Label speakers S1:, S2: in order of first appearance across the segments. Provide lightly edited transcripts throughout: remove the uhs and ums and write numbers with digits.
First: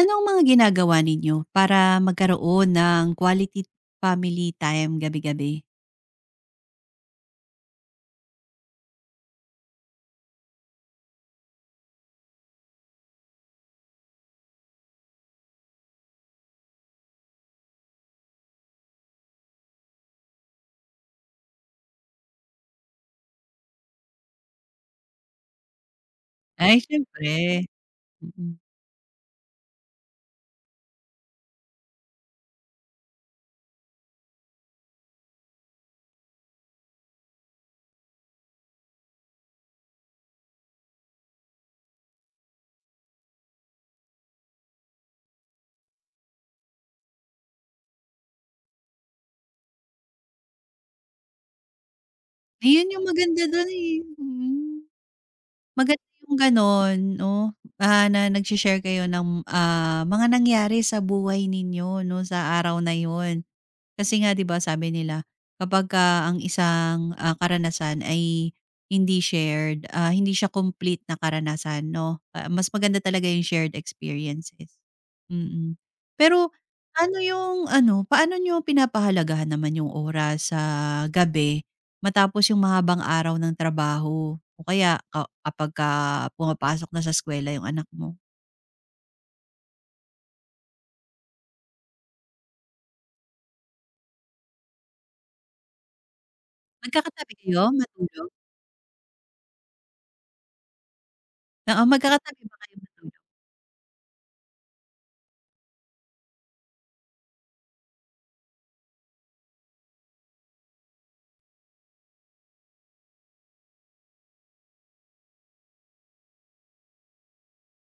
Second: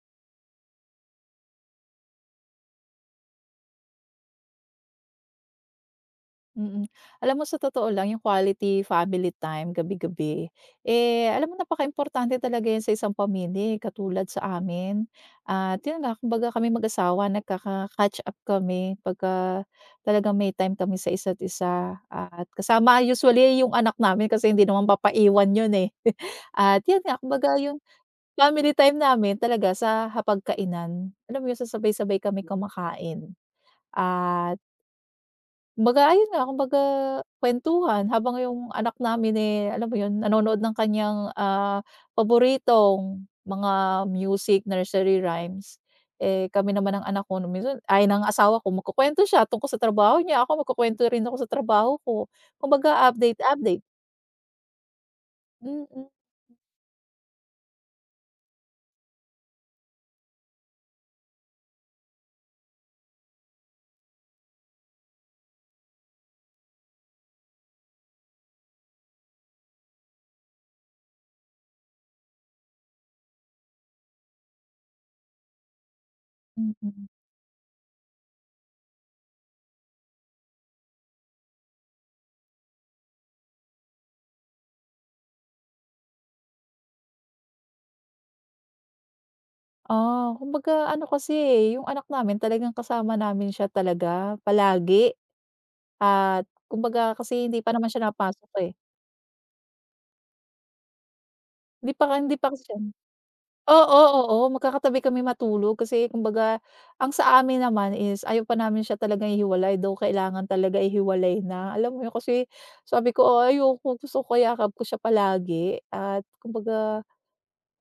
S1: Anong mga ginagawa ninyo para magkaroon ng quality family time gabi-gabi?
S2: Mm. Alam mo sa totoo lang yung quality family time gabi-gabi, eh, alam mo napakaimportante talaga yan sa isang pamilya, eh, katulad sa amin. At yun nga kumbaga kaming mag-asawa nagkaka-catch up kami pagka talaga may time kami sa isa't isa at kasama usually yung anak namin kasi hindi naman papaiwan yun, eh.
S1: Ay,
S2: At yun nga kumbaga
S1: siyempre.
S2: yung
S1: Mm.
S2: family time namin talaga sa hapagkainan. Alam mo yun, sasabay-sabay kami kumakain at kumbaga ayun nga, kumbaga kuwentuhan habang yung anak namin, eh, alam mo yun, nanonood ng kanyang, ah, paboritong mga music, nursery rhymes. Eh, kami naman ang anak ko no, minsan ay ng asawa ko magkukuwento siya tungkol sa trabaho niya, ako magkukuwento rin ako sa trabaho ko.
S1: Ayun yung
S2: Kumbaga update,
S1: maganda dun,
S2: update.
S1: eh, mm.
S2: Mm,
S1: Maganda
S2: mm.
S1: yung gano'n 'no, na nagse-share kayo ng mga nangyari sa buhay ninyo 'no, sa araw na yun. Kasi nga 'di ba sabi nila kapagka ang isang karanasan ay hindi shared, hindi siya complete na karanasan 'no, mas maganda talaga yung shared experiences. Mm. Pero
S2: Mm, mm.
S1: ano yung ano, paano niyo pinapahalagahan naman yung oras sa gabi matapos yung mahabang araw ng trabaho o kaya ka kapagka pumapasok na sa eskuwela yung anak mo?
S2: Ah, kumbaga ano kasi, eh, yung anak namin talagang kasama namin siya talaga palagi. At kumbaga
S1: Magkakatabi
S2: kasi hindi
S1: kayo
S2: pa naman siya
S1: matulog?
S2: napasok, eh.
S1: Oo,
S2: Hindi pa hindi
S1: magkakatabi
S2: pa
S1: ba
S2: kasi
S1: kayo
S2: siya
S1: matulog?
S2: oo, oo, magkakatabi kami matulog kasi kumbaga ang sa amin naman is ayaw pa namin siya talagang ihiwalay, though kailangan talaga ihiwalay na. Alam mo yun kasi sabi ko, "Ah, ayoko gusto ko yakap ko siya palagi." At kumbaga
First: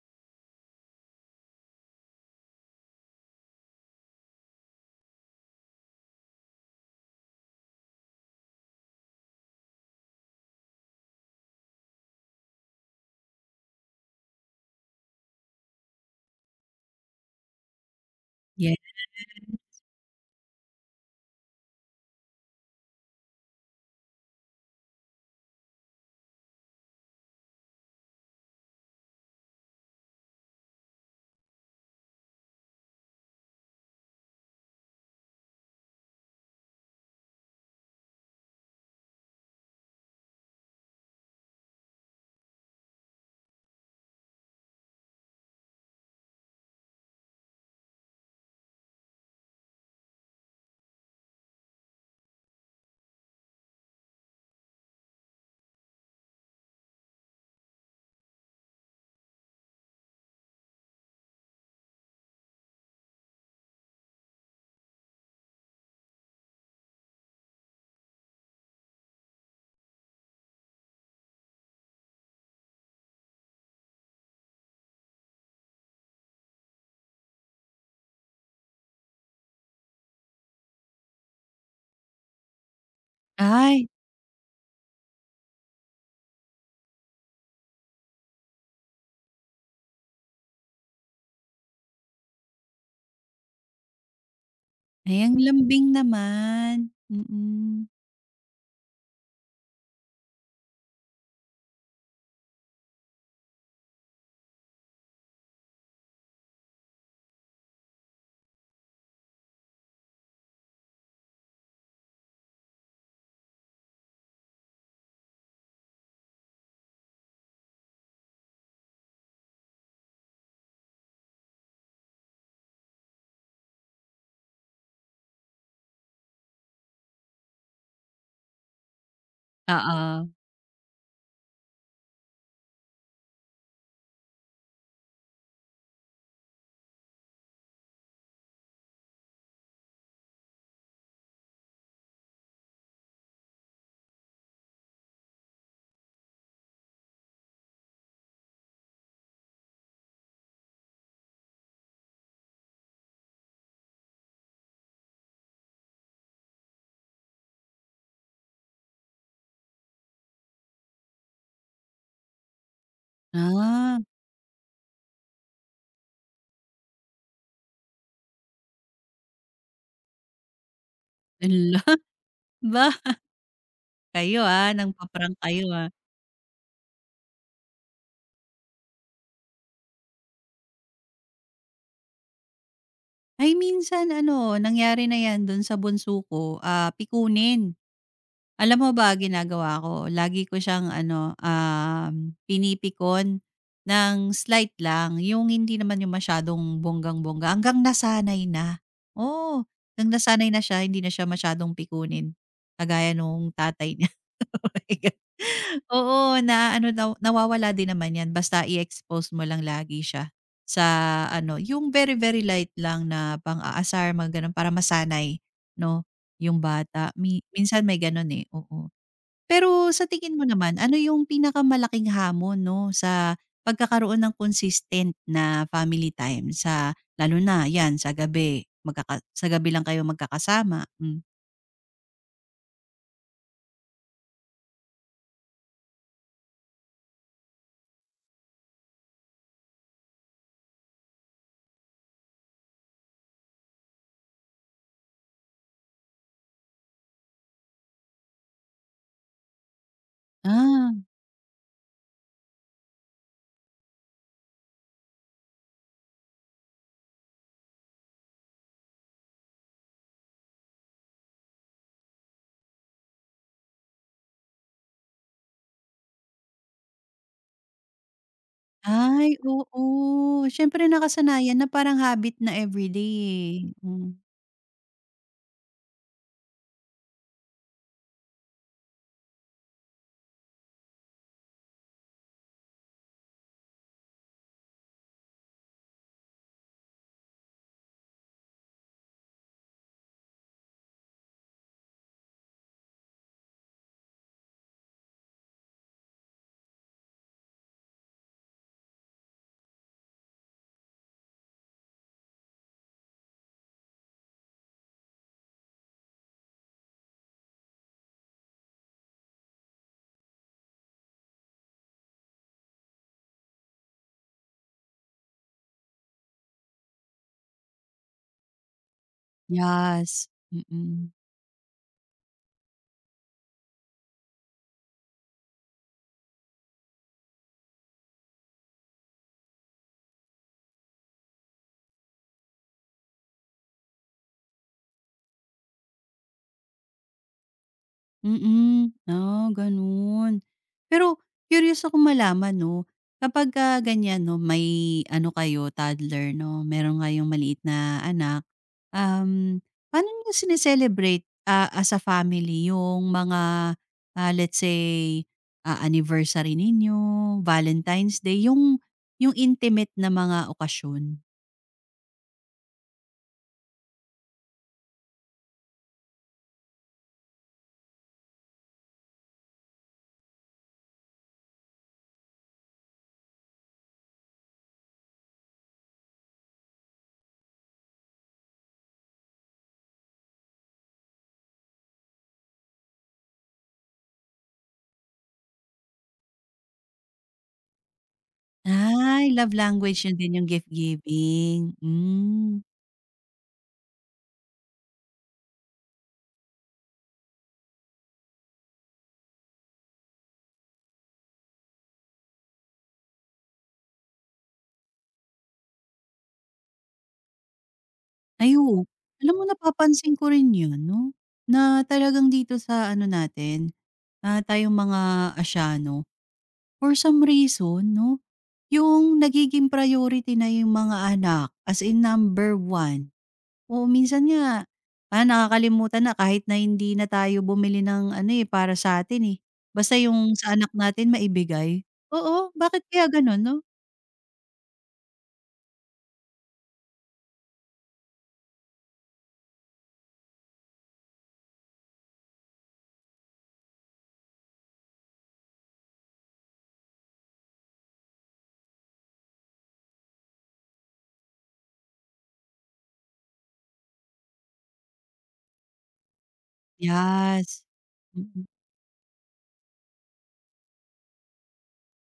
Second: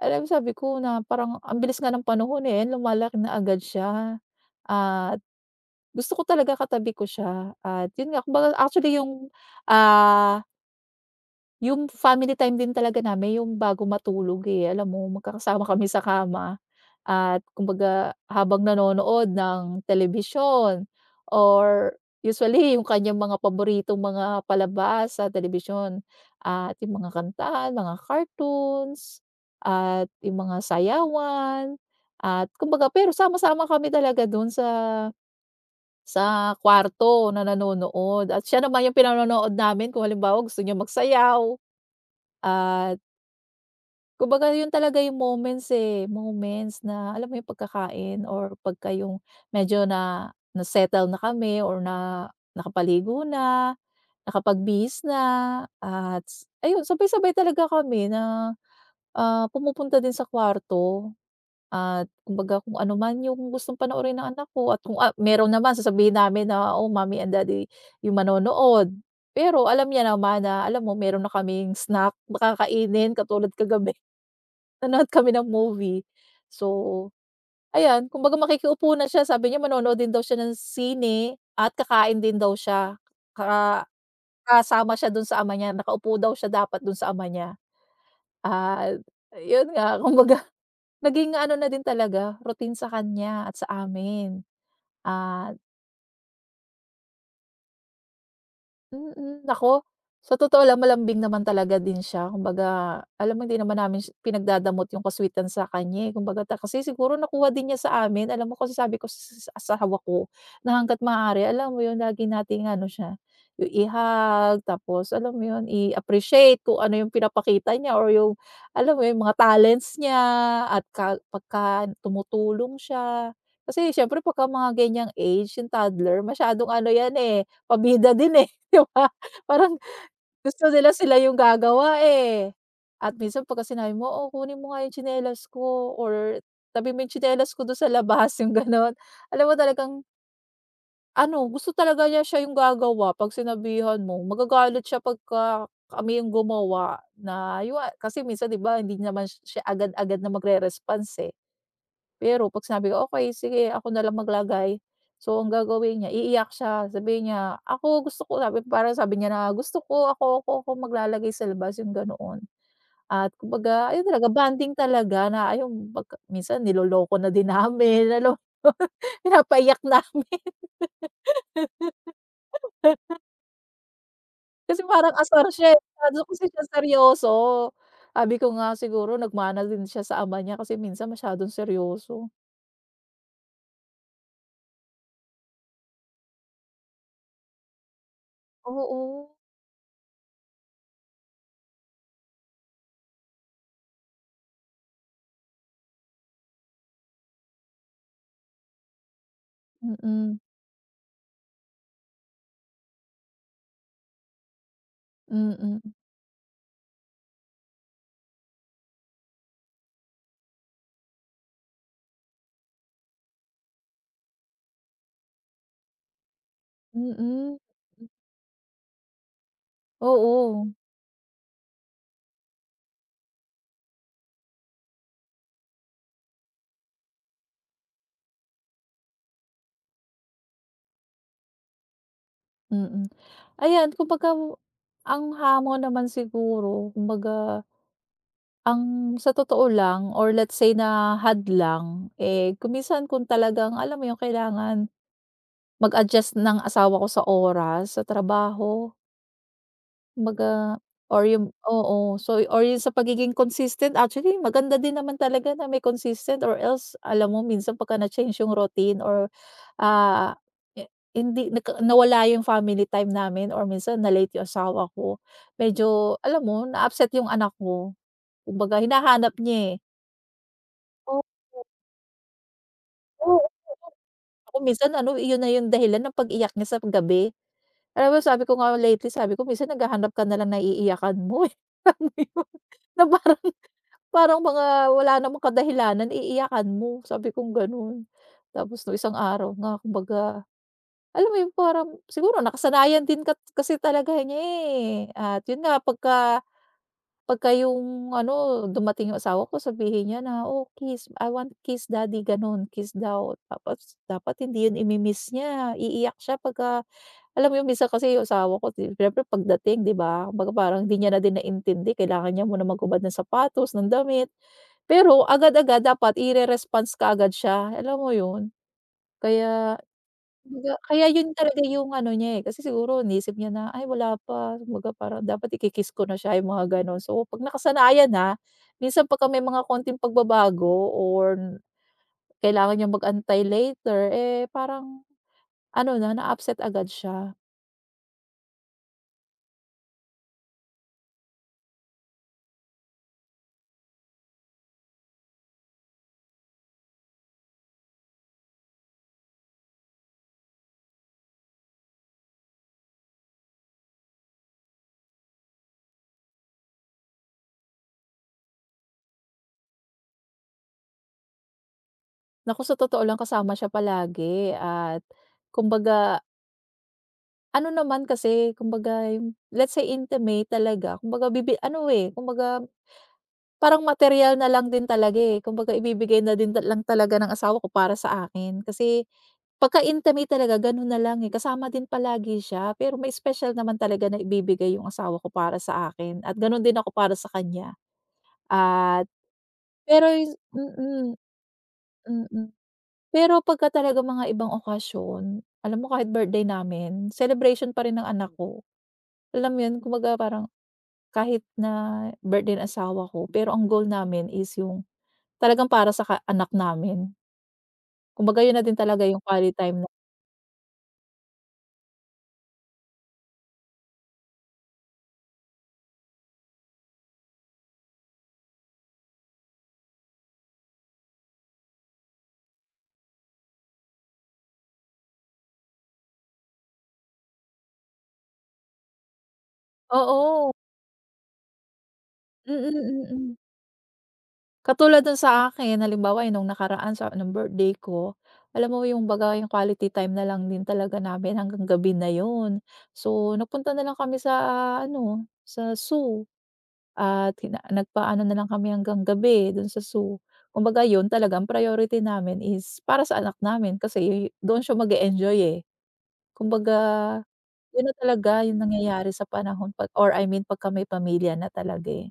S2: alam mo sabi ko na parang ang bilis nga ng panahon, eh, ayan lumalaki na agad siya. At gusto ko talaga katabi ko siya at yun nga kumbaga actually yung, ah, yung family time din talaga namin yung bago matulog, eh. Alam mo magkakasama kami sa kama at kumbaga habang
S1: Yes.
S2: nanonood ng telebisyon or usually yung kanyang mga paboritong mga palabas sa telebisyon at yung mga kantahan, mga cartoons at yung mga sayawan at kumbaga pero sama-sama kami talaga dun sa kwarto na nanonood at siya naman yung pinanonood namin kung halimbawa gusto niya magsayaw. At kumbaga yun talaga yung moments, eh, moments na alam mo yung pagkakain or pagka yung medyo na na-settle na kami or na nakapaligo na, nakapagbihis na at ayun sabay-sabay talaga kami na, ah, pumupunta din sa kwarto at kumbaga kung ano man yung gustong panoorin ng anak ko at kung, ah, meron naman sasabihin namin na, "Oh, mommy and daddy yung manonood." Pero alam niya naman na alam mo meron na kaming snack na kakainin katulad kagabi nanood kami ng movie. So, ayan kumbaga makikiupo na siya sabi niya manonood din daw siya ng sine at kakain din daw siya. Ka
S1: Ay.
S2: kasama siya dun sa ama niya, nakaupo daw siya dapat dun sa ama niya. At yun nga kumbaga naging ano na din talaga routine sa kanya at sa amin.
S1: Ay, ang
S2: Ah,
S1: lambing naman. Mm.
S2: mm, ako sa totoo lang malambing naman talaga din siya kumbaga alam mo hindi naman namin si pinagdadamot yung ka sa kanya, eh, kumbaga kasi siguro nakuha din niya sa amin alam mo kasi sabi ko sa asawa ko na hangga't maaari alam mo yun lagi nating ano siya, yung ihag tapos alam mo yun i-appreciate kung ano yung pinapakita niya or yung alam mo yung mga talents niya at ka pagka tumutulong siya. Kasi siyempre pagka mga ganyang age yung toddler masyadong ano yan, eh, pabida din, eh. 'Di ba? Parang
S1: Oo.
S2: gusto nila sila yung gagawa, eh. At minsan pagka sinabi mo, "Oh, kunin mo nga yung tsinelas ko," or "Tabi mo yung tsinelas ko dun sa labas," yung gano'n. Alam mo talagang ano, gusto talaga niya siya yung gagawa 'pag sinabihan mo. Magagalit siya pagka kami yung gumawa na yun nga kasi minsan 'di ba hindi naman siya agad-agad na magre-response, eh. Pero 'pag sinabi ko, "Okey sige ako na lang maglagay." So ang gagawin niya iiyak siya sabi niya, "Ako gusto ko," sabi parang sabi niya na, "Gusto ko ako ako ako maglalagay sa labas," yung ganoon. At kumbaga
S1: Ah,
S2: ayun talaga bonding talaga na ayun pagka minsan niloloko na din namin alam mo pinapaiyak namin.
S1: Hala, ba, kayo,
S2: Kasi parang
S1: nangpa-prank
S2: asar
S1: kayo,
S2: siya, eh,
S1: ah.
S2: masyado kasi siya seryoso. Sabi ko nga siguro nagmana din siya sa ama niya kasi minsan masyadong seryoso.
S1: Ay, minsan ano, nangyari na 'yan do'n sa bunso ko pikunin. Alam mo ba
S2: Oo.
S1: ginagawa ko, lagi ko siyang ano pinipikon ng slight lang, yung hindi naman yung masyadong bonggang-bongga hanggang nasanay na. Oo, hanggang
S2: Mm,
S1: nasanay na siya, hindi na siya masyadong pikunin, kagaya nung tatay niya. Oh my God.
S2: mm.
S1: Oo, na ano daw nawawala din naman 'yan basta i-expose mo lang lagi siya sa ano, yung very, very light lang na pang-aasar mga gano'n para masanay 'no, yung bata. Mi
S2: Mm.
S1: minsan may gano'n, eh, oo. Pero sa tingin mo
S2: Oo,
S1: naman, ano yung pinakamalaking hamon 'no, sa pagkakaroon ng consistent na family time sa lalo na 'yan sa gabi, sa gabi lang kayo magkakasama? Hmm.
S2: mm. Ayan kumbaga ang hamon naman siguro kumbaga ang sa totoo lang or let's say na hadlang, eh, kung minsan kung talagang alam mo yun kailangan mag-adjust ng asawa ko sa oras, sa trabaho. Kumbaga
S1: Ah.
S2: or yung oo. So, or yung sa pagiging consistent actually maganda din naman talaga na may consistent or else alam mo minsan pagka na-change yung routine or, ah, hindi nagka nawala yung family time namin or minsan na-late yung asawa ko, medyo alam mo na-upset yung anak ko. Kumbaga hinahanap
S1: Ay,
S2: niya, eh.
S1: oo. Siyempre
S2: Oo,
S1: nakasanayan na parang habit na everyday,
S2: oo.
S1: eh. Hmm,
S2: Ako minsan ano iyon na yung dahilan ng pag-iyak niya sa gabi. Alam mo sabi ko nga lately sabi ko, "Minsan naghahanap ka na lang ng iiyakan mo, eh." Alam mo yun? Na parang parang mga wala namang kadahilanan iiyakan mo, sabi kong gano'n. Tapos nung isang araw nga kumbaga, alam mo 'yun parang siguro nakasanayan din kat kasi talaga niya, eh, at 'yun nga pagka pagka 'yung ano dumating 'yung asawa ko sabihin niya na, "Oh kiss, I want kiss daddy," gano'n, kiss daw. Tapos dapat hindi 'yun imi-miss niya, iiyak siya pagka alam mo 'yun minsan kasi 'yung asawa ko siyempre pagdating 'di ba, kumbaga parang hindi niya na din naintindi kailangan niya muna maghubad ng sapatos, ng damit. Pero agad-agad dapat ire-response kaagad siya, alam mo yun? Kaya
S1: yes,
S2: kumbaga kaya
S1: mm.
S2: yun talaga yung ano niya, eh, kasi siguro iniisip niya na, "Ay wala pa," kumbaga parang dapat iki-kiss ko na siya, yung mga gano'n. So 'pag nakasanayan na, minsan pagka may mga konting pagbabago or kailangan niyang mag-antay later, eh, parang ano na, na-upset agad siya.
S1: Mm, gano'n. Pero curious ako malaman 'no, kapagka ganyan 'no, may ano kayo, toddler 'no, meron kayong maliit na anak. Paano niyo as a family yung mga let's say anniversary ninyo, Valentine's Day, yung intimate na mga okasyon?
S2: Naku, sa totoo lang kasama siya palagi at kumbaga ano naman kasi, kumbaga yung let's say intimate talaga, kumbaga ano, eh, kumbaga parang material na lang din talaga, eh, kumbaga ibibigay na din ta lang talaga ng asawa ko para sa akin. Kasi pagka-intimate talaga gano'n na lang, eh, kasama din palagi siya, pero may special naman talaga na ibibigay yung asawa ko para sa akin at gano'n din ako para sa kanya. At
S1: Ay, love language
S2: pero
S1: niyo
S2: yun
S1: din yung gift
S2: mm,
S1: giving,
S2: mm.
S1: hmm.
S2: Pero pagka talaga mga ibang okasyon, alam mo kahit birthday namin, celebration pa rin ng anak ko. Alam mo yun, kumbaga parang kahit na birthday ng asawa ko, pero ang goal namin is yung talagang para sa anak namin. Kumbaga yun
S1: Ay,
S2: na din
S1: oo.
S2: talaga yung
S1: Alam mo
S2: quality time na
S1: napapansin ko rin yun 'no, na talagang dito sa ano natin tayong mga Asyano, for some reason 'no, yung nagiging priority na yung mga anak, as in number one. Oo, minsan nga nakakalimutan na kahit na hindi na tayo bumili ng ano, eh, para sa atin, eh, basta yung
S2: oo,
S1: sa anak natin maibigay. Oo,
S2: mm,
S1: bakit kaya
S2: mm.
S1: gano'n 'no?
S2: Katulad dun sa akin halimbawa yung nung nakaraan sa nung birthday ko, alam mo yung baga yung quality time na lang din talaga namin hanggang gabi na yun. So, nagpunta na lang kami sa ano, sa zoo at hina nagpaano na lang kami hanggang gabi dun sa zoo. Kumbaga yun talaga ang priority namin is para sa anak namin kasi doon siya mag-e-enjoy, eh. Kumbaga
S1: Yes.
S2: yun na talaga
S1: Mm.
S2: yung nangyayari sa panahon 'pag or I mean pagka may pamilya na talaga, eh.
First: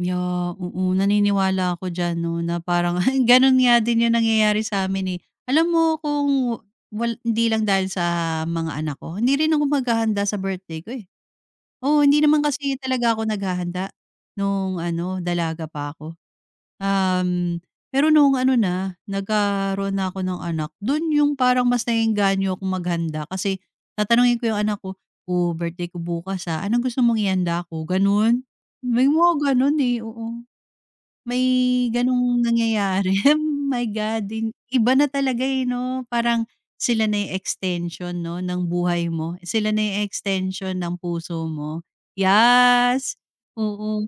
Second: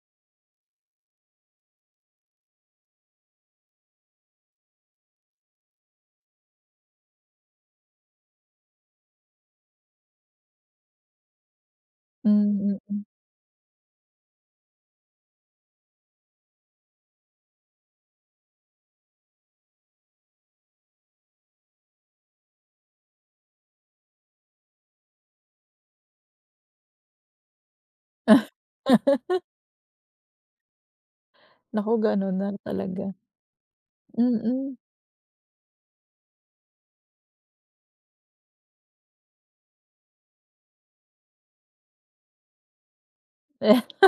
S1: Yeah, oo, naniniwala ako diyan 'no, na parang gano'n nga din 'yung nangyayari sa'min, eh. Alam mo kung hindi lang dahil sa mga anak ko, hindi rin ako maghahanda sa birthday ko, eh. Oo, hindi naman kasi
S2: Hmm, mm.
S1: talaga ako naghahanda nung ano, dalaga pa ako. Um, Pero noong ano na, nagkaroon na ako ng anak, dun yung parang mas naengganyo akong maghanda kasi tatanungin ko yung anak ko, "Oh, birthday ko bukas anong gusto mong ihanda ko?" Ganun. May mga ganun, eh, oo. May
S2: Naku, ganun
S1: ganong
S2: na talaga.
S1: nangyayari. My God,
S2: Mm.
S1: iba na talaga, eh, 'no? Parang sila na yung extension 'no, ng buhay mo. Sila na yung extension ng puso mo. Yes,
S2: Eh,
S1: oo.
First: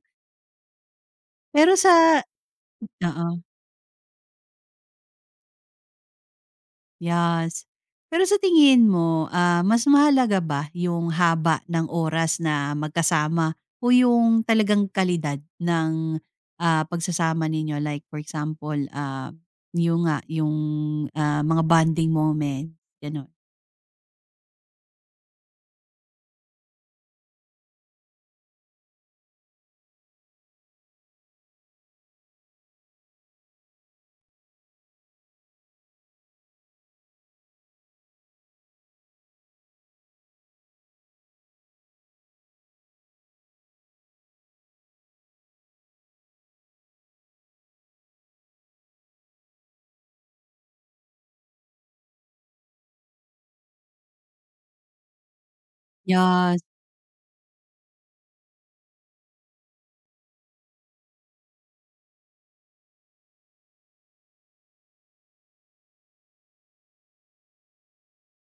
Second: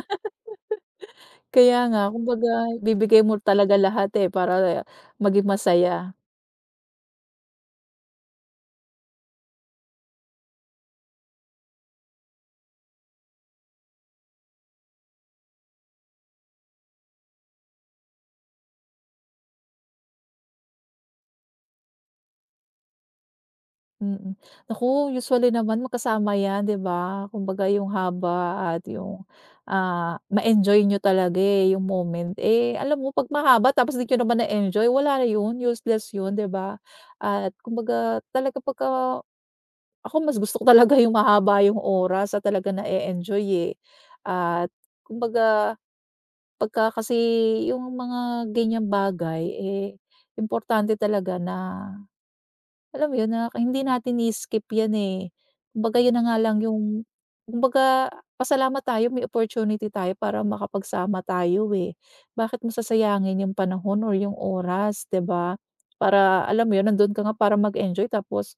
S1: Pero
S2: kaya nga
S1: sa
S2: kumbaga ibibigay
S1: Oo.
S2: mo talaga lahat, eh, para maging masaya.
S1: Yes. Pero sa tingin mo, mas mahalaga ba yung haba ng oras na magkasama o yung talagang kalidad ng pagsasama ninyo? Like for example yun nga, yung mga bonding moment, gano'n?
S2: Mm. Naku, usually naman magkasama 'yan, 'di ba? Kumbaga yung haba at yung, ah, ma-enjoy niyo talaga, eh, yung moment. Eh, alam mo 'pag mahaba tapos di niyo naman na-enjoy, wala na yun, useless yun, 'di ba? At kumbaga talaga pagka ako mas gusto ko talaga yung mahaba yung oras at talaga na-e-enjoy, eh. At kumbaga pagka kasi yung mga ganyang bagay, eh, importante talaga na alam mo yun, na hindi natin i-skip yan, eh. Kumbaga yun na nga lang
S1: Yes,
S2: yung kumbaga pasalamat tayo may opportunity tayo para makapagsama tayo, eh. Bakit mo sasayangin yung panahon or yung oras, 'di ba? Para alam mo yun, nandun ka nga para mag-enjoy tapos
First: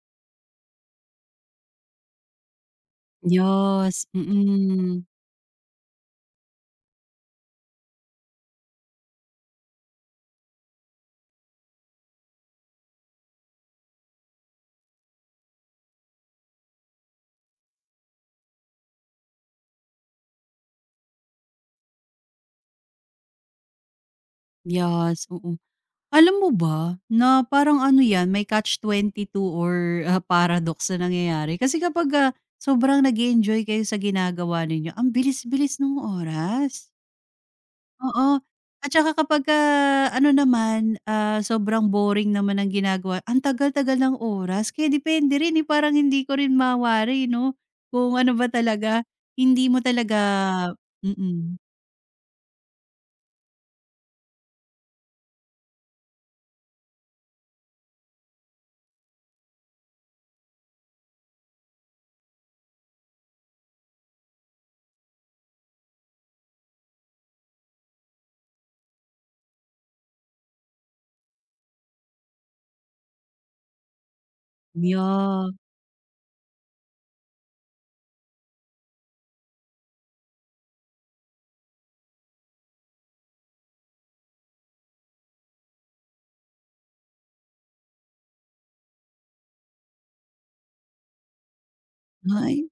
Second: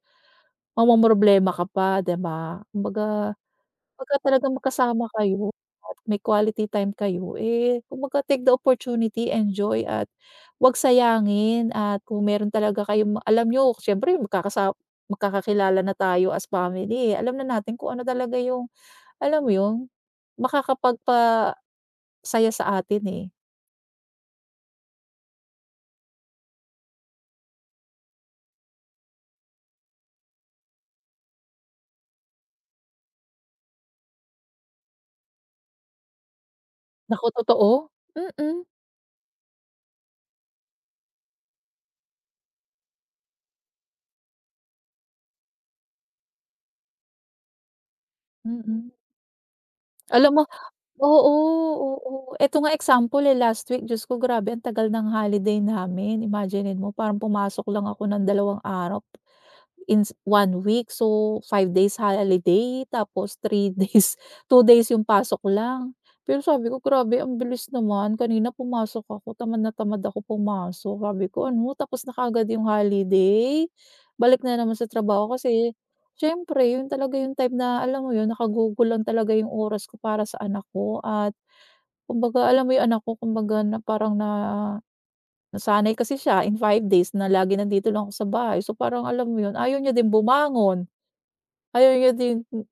S2: mamomroblema ka pa, 'di ba? Kumbaga,
S1: yes,
S2: pagka talagang magkasama
S1: mm.
S2: kayo at may quality time kayo, eh, kumbaga take the opportunity, enjoy at huwag sayangin at kung meron talaga kayong ma alam niyo siyempre magkakakilala na tayo as family, eh, alam na natin kung ano talaga yung, alam mo yun, makakapagpasaya sa atin, eh.
S1: Yes, oo. Alam mo ba, na parang ano 'yan, may catch 22 or paradox na nangyayari. Kasi kapag sobrang nag enjoy kayo sa ginagawa ninyo, ang bilis-bilis nung oras,
S2: Naku, totoo.
S1: oo.
S2: Mm,
S1: At saka kapagka ano naman sobrang boring naman ng ginagawa, ang tagal-tagal ng oras. Kaya depende rin, eh, parang hindi ko rin mawari 'no, kung ano ba
S2: mm.
S1: talaga, hindi mo talaga
S2: Alam mo
S1: mm,
S2: oo, oo. Eto nga example, eh, last week Diyos ko grabe ang tagal ng holiday namin, imaginin mo parang pumasok lang ako ng 2 araw ins 1 week. So, 5 days holiday tapos 3 days 2 days yung pasok lang. Pero sabi ko, "Grabe ang bilis naman." Kanina pumasok ako, tamad na tamad ako pumasok. Sabi ko, "Ano, tapos na kaagad yung holiday, balik na naman sa trabaho."
S1: yeah.
S2: Kasi siyempre yun talaga yung type na alam mo yun, nakagugol lang talaga yung oras ko para sa anak ko at kumbaga alam mo yung anak ko kumbaga na parang na nasanay kasi siya in 5 days na lagi nandito lang ako sa bahay. So, parang alam mo yun, ayaw niya din bumangon, ayaw niya din
S1: Ay,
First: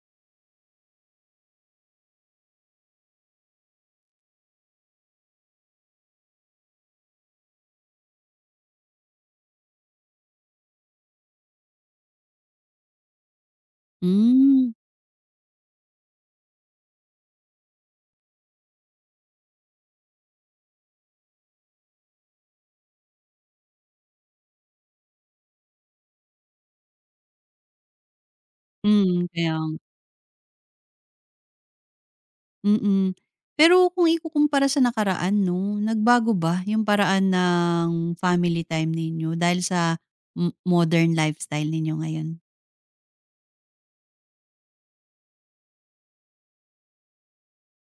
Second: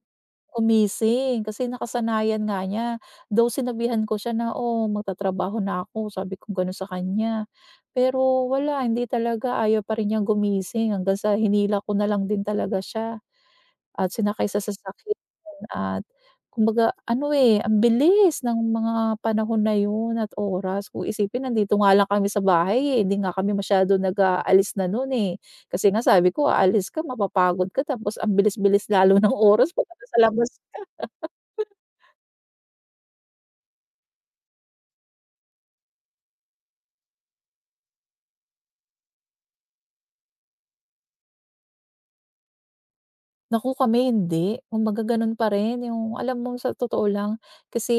S2: gumising kasi nakasanayan nga niya. Though sinabihan ko siya na, "Oh, magtatrabaho na ako," sabi ko gano'n sa kanya. Pero wala, hindi talaga, ayaw pa rin niyang gumising hanggang sa hinila ko na lang din talaga siya. At sinakay sa
S1: hmm,
S2: sasakyan at kumbaga ano, eh, ang bilis ng mga panahon na yun at oras. Kung isipin nandito nga lang kami sa bahay, eh, hindi nga kami masyado nag-aalis na noon eh. Kasi nga sabi ko aalis ka mapapagod ka tapos ang bilis-bilis lalo
S1: hmm,
S2: ng
S1: kaya
S2: oras pagka nasa labas.
S1: mm. Pero kung ikukumpara sa nakaraan 'no, nagbago ba yung paraan ng family time ninyo dahil sa modern lifestyle ninyo ngayon?
S2: Naku, kami hindi. Kumbaga gano'n pa rin yung alam mo sa totoo lang kasi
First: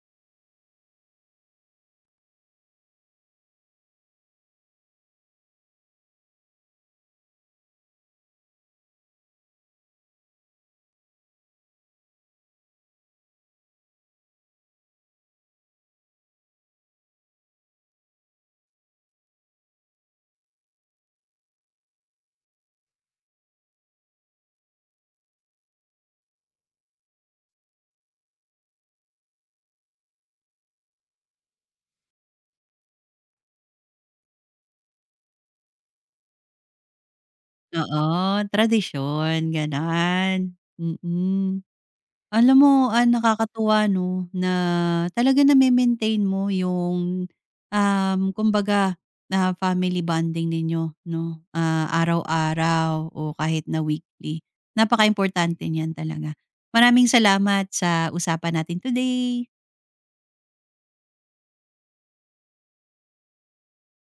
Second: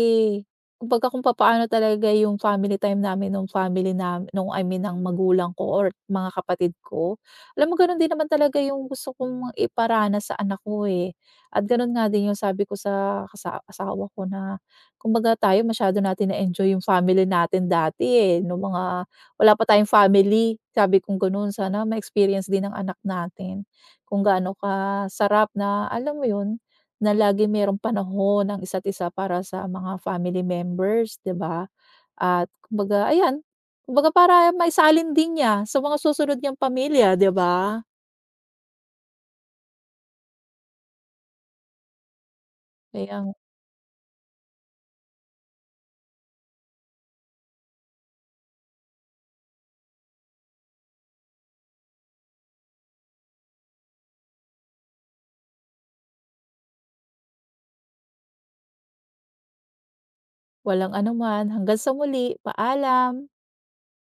S2: kumbaga kung papaano talaga yung family time namin nung family nung I mean ng magulang ko or mga kapatid ko, alam mo gano'n din naman talaga yung gusto kong iparanas sa anak ko, eh. At gano'n nga din yung sabi ko sa asawa ko na kumbaga tayo masyado natin na-enjoy yung family natin dati, eh, nung mga wala pa tayong family, sabi kong gano'n. Sana ma-experience din ng anak natin. Kung gaano ka sarap na alam mo yun, na laging merong panahon ang isa't isa para sa mga family members, 'di ba? At kumbaga ayan, kumbaga para maisalin din niya sa mga susunod niyang pamilya, 'di ba?
S1: Oo, tradisyon gano'n, mm. Alam mo
S2: Kaya
S1: nakakatuwa 'no, na talaga name-maintain mo yung kumbaga family bonding ninyo 'no, araw-araw o kahit na weekly. Napakaimportante niyan talaga. Maraming salamat sa usapan natin today.
S2: walang anuman, hanggang sa muli, paalam.